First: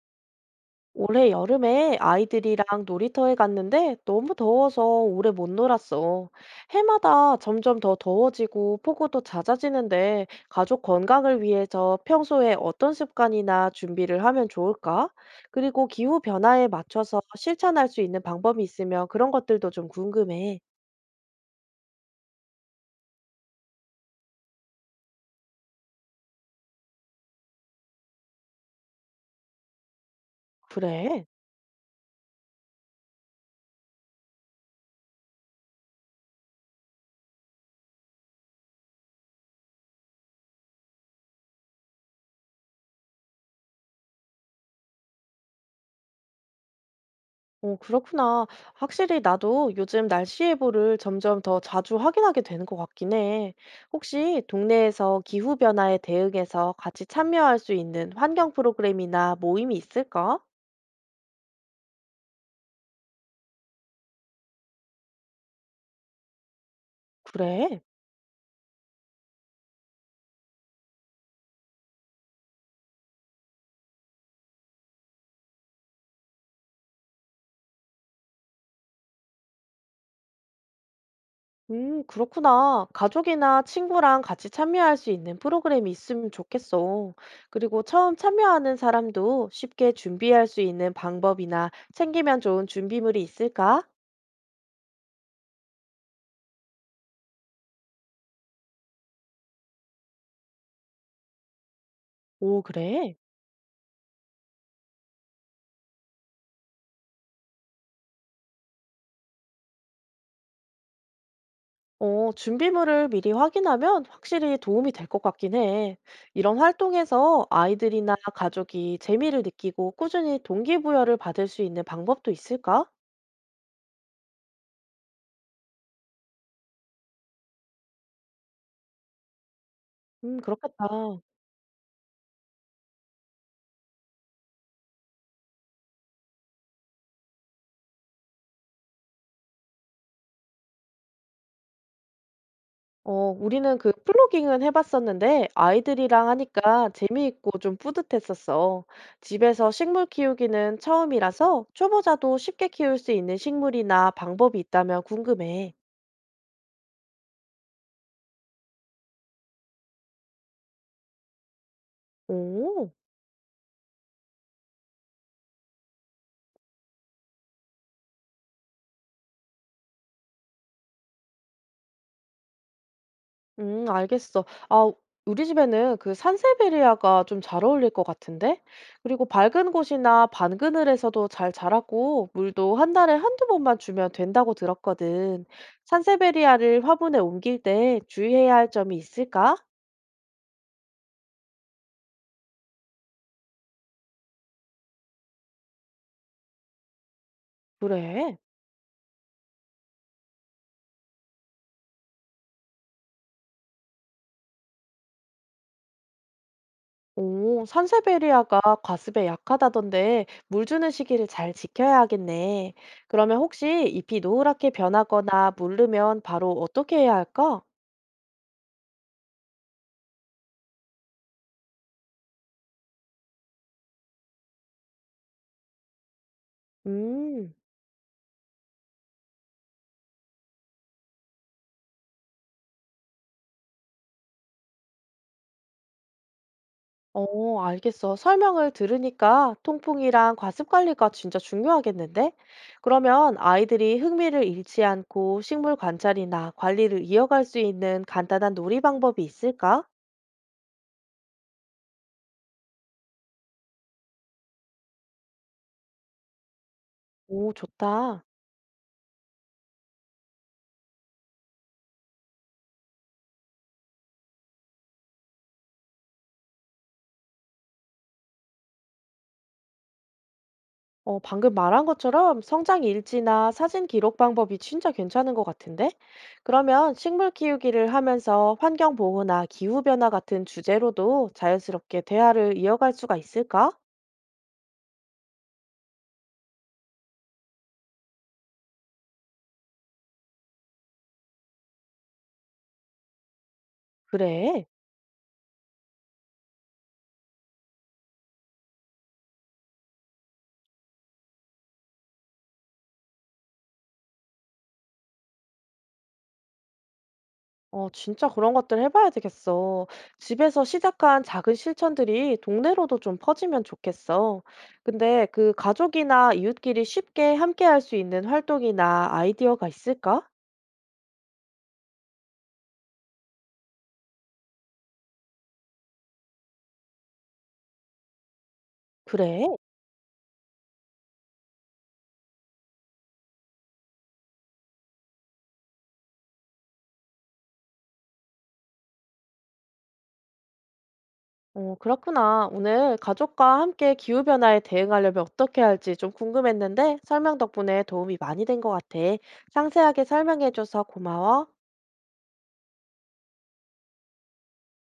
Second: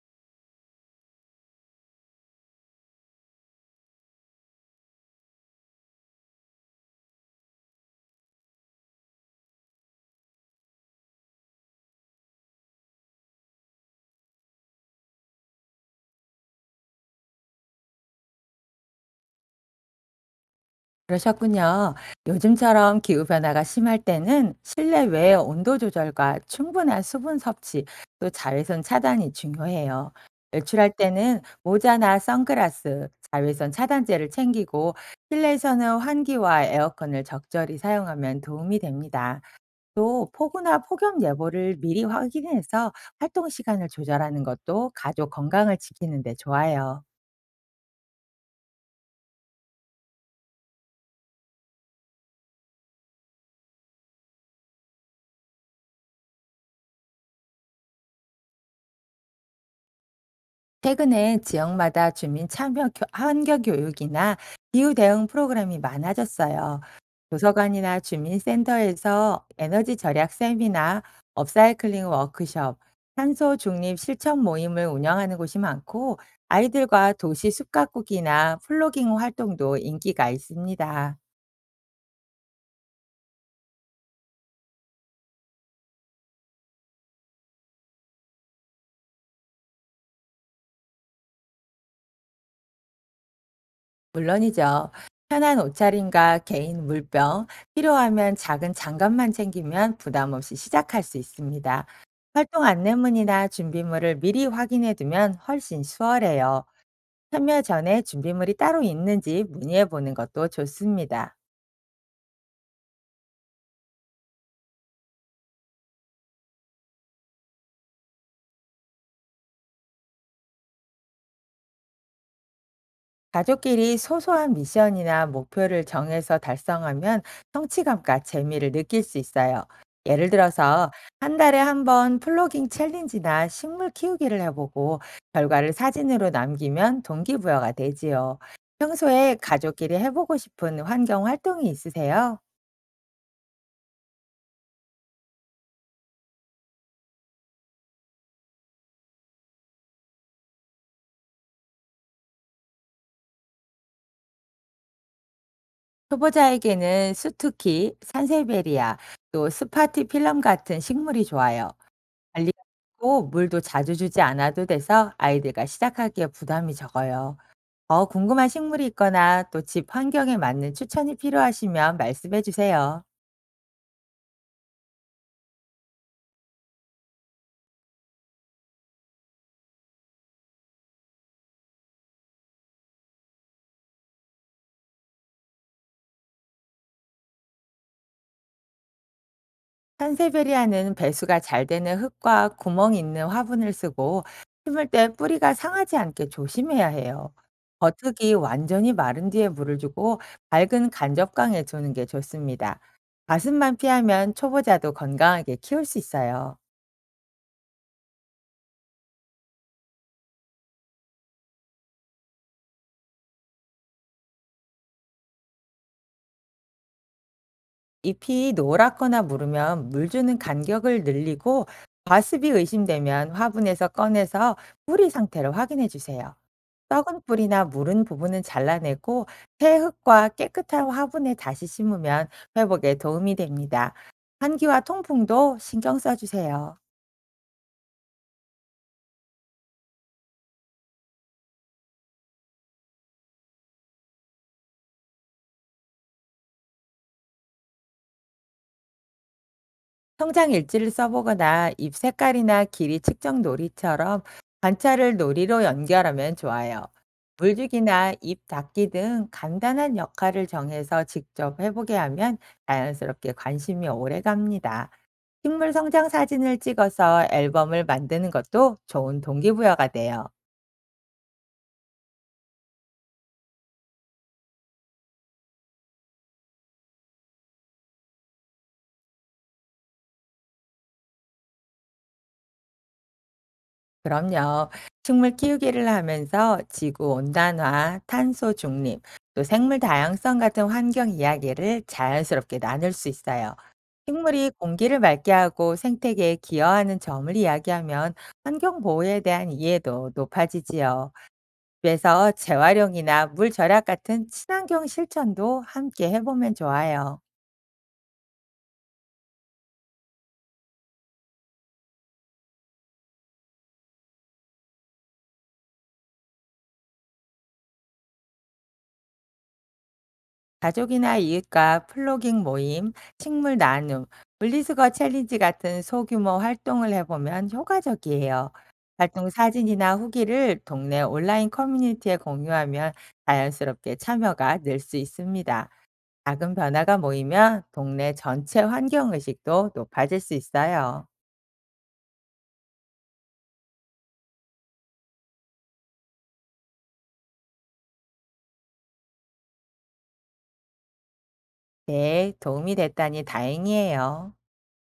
올해 여름에 아이들이랑 놀이터에 갔는데 너무 더워서 오래 못 놀았어. 해마다 점점 더 더워지고 폭우도 잦아지는데 가족 건강을 위해서 평소에 어떤 습관이나 준비를 하면 좋을까? 그리고 기후 변화에 맞춰서 실천할 수 있는 방법이 있으면 그런 것들도 좀 궁금해. 그러셨군요. 요즘처럼 기후변화가 심할 때는 실내외 온도 조절과 충분한 수분 섭취, 또 자외선 차단이 중요해요. 외출할 그래. 때는 모자나 선글라스, 자외선 차단제를 챙기고 실내에서는 환기와 에어컨을 적절히 사용하면 도움이 됩니다. 또 폭우나 폭염 예보를 미리 확인해서 활동 시간을 조절하는 것도 가족 건강을 지키는 데 좋아요. 오, 그렇구나. 확실히 나도 요즘 날씨 예보를 점점 더 자주 확인하게 되는 것 같긴 해. 혹시 동네에서 기후변화에 대응해서 같이 참여할 수 있는 환경 프로그램이나 모임이 있을까? 최근에 지역마다 주민 참여 환경 교육이나 기후 대응 프로그램이 많아졌어요. 그래. 도서관이나 주민센터에서 에너지 절약 세미나, 업사이클링 워크숍, 탄소 중립 실천 모임을 운영하는 곳이 많고 아이들과 도시 숲가꾸기나 플로깅 활동도 인기가 있습니다. 그렇구나. 가족이나 친구랑 같이 참여할 수 있는 프로그램이 있으면 좋겠어. 그리고 처음 참여하는 사람도 쉽게 준비할 수 있는 방법이나 챙기면 좋은 준비물이 있을까? 물론이죠. 편한 옷차림과 개인 물병, 필요하면 작은 장갑만 챙기면 부담 없이 시작할 수 있습니다. 오, 활동 그래. 안내문이나 준비물을 미리 확인해 두면 훨씬 수월해요. 참여 전에 준비물이 따로 있는지 문의해 보는 것도 좋습니다. 어, 준비물을 미리 확인하면 확실히 도움이 될 것 같긴 해. 이런 활동에서 아이들이나 가족이 재미를 느끼고 꾸준히 동기부여를 받을 수 있는 방법도 있을까? 가족끼리 소소한 미션이나 목표를 정해서 달성하면 성취감과 재미를 느낄 수 있어요. 예를 그렇겠다. 들어서 한 달에 한번 플로깅 챌린지나 식물 키우기를 해보고 결과를 사진으로 남기면 동기부여가 되지요. 평소에 가족끼리 해보고 싶은 환경 활동이 있으세요? 어, 우리는 그 플로깅은 해봤었는데 아이들이랑 하니까 재미있고 좀 뿌듯했었어. 집에서 식물 키우기는 처음이라서 초보자도 쉽게 키울 수 있는 식물이나 방법이 있다면 궁금해. 초보자에게는 수투키, 산세베리아, 또 스파티 필름 같은 식물이 좋아요. 관리가 오. 쉽고 물도 자주 주지 않아도 돼서 아이들과 시작하기에 부담이 적어요. 더 궁금한 식물이 있거나 또 집 환경에 맞는 추천이 필요하시면 말씀해 주세요. 알겠어. 아, 우리 집에는 그 산세베리아가 좀 잘 어울릴 것 같은데? 그리고 밝은 곳이나 반 그늘에서도 잘 자라고 물도 한 달에 한두 번만 주면 된다고 들었거든. 산세베리아를 화분에 옮길 때 주의해야 할 점이 있을까? 산세베리아는 배수가 잘 되는 흙과 구멍 있는 화분을 쓰고 심을 때 뿌리가 상하지 않게 조심해야 해요. 겉흙이 그래. 완전히 마른 뒤에 물을 주고 밝은 간접광에 두는 게 좋습니다. 가습만 피하면 초보자도 건강하게 키울 수 있어요. 오, 산세베리아가 과습에 약하다던데 물 주는 시기를 잘 지켜야 하겠네. 그러면 혹시 잎이 노랗게 변하거나 물르면 바로 어떻게 해야 할까? 잎이 노랗거나 무르면 물 주는 간격을 늘리고 과습이 의심되면 화분에서 꺼내서 뿌리 상태를 확인해 주세요. 썩은 음. 뿌리나 무른 부분은 잘라내고 새 흙과 깨끗한 화분에 다시 심으면 회복에 도움이 됩니다. 환기와 통풍도 신경 써주세요. 어, 알겠어. 설명을 들으니까 통풍이랑 과습 관리가 진짜 중요하겠는데? 그러면 아이들이 흥미를 잃지 않고 식물 관찰이나 관리를 이어갈 수 있는 간단한 놀이 방법이 있을까? 성장 일지를 써보거나 잎 색깔이나 길이 측정 놀이처럼 관찰을 놀이로 연결하면 좋아요. 오, 물주기나 좋다. 잎 닦기 등 간단한 역할을 정해서 직접 해보게 하면 자연스럽게 관심이 오래 갑니다. 식물 성장 사진을 찍어서 앨범을 만드는 것도 좋은 동기부여가 돼요. 어, 방금 말한 것처럼 성장 일지나 사진 기록 방법이 진짜 괜찮은 것 같은데? 그러면 식물 키우기를 하면서 환경 보호나 기후 변화 같은 주제로도 자연스럽게 대화를 이어갈 수가 있을까? 그럼요. 식물 키우기를 하면서 지구 온난화, 탄소 중립, 또 생물 다양성 같은 환경 이야기를 자연스럽게 나눌 수 있어요. 식물이 그래. 공기를 맑게 하고 생태계에 기여하는 점을 이야기하면 환경 보호에 대한 이해도 높아지지요. 그래서 재활용이나 물 절약 같은 친환경 실천도 함께 해보면 좋아요. 어, 진짜 그런 것들 해봐야 되겠어. 집에서 시작한 작은 실천들이 동네로도 좀 퍼지면 좋겠어. 근데 그 가족이나 이웃끼리 쉽게 함께 할 수 있는 활동이나 아이디어가 있을까? 가족이나 이웃과 플로깅 모임, 식물 나눔, 물리수거 챌린지 같은 소규모 활동을 해보면 효과적이에요. 활동 그래? 사진이나 후기를 동네 온라인 커뮤니티에 공유하면 자연스럽게 참여가 늘 수 있습니다. 작은 변화가 모이면 동네 전체 환경의식도 높아질 수 있어요. 어, 그렇구나. 오늘 가족과 함께 기후변화에 대응하려면 어떻게 할지 좀 궁금했는데 설명 덕분에 도움이 많이 된 것 같아. 상세하게 설명해줘서 고마워. 네, 도움이 됐다니 다행이에요.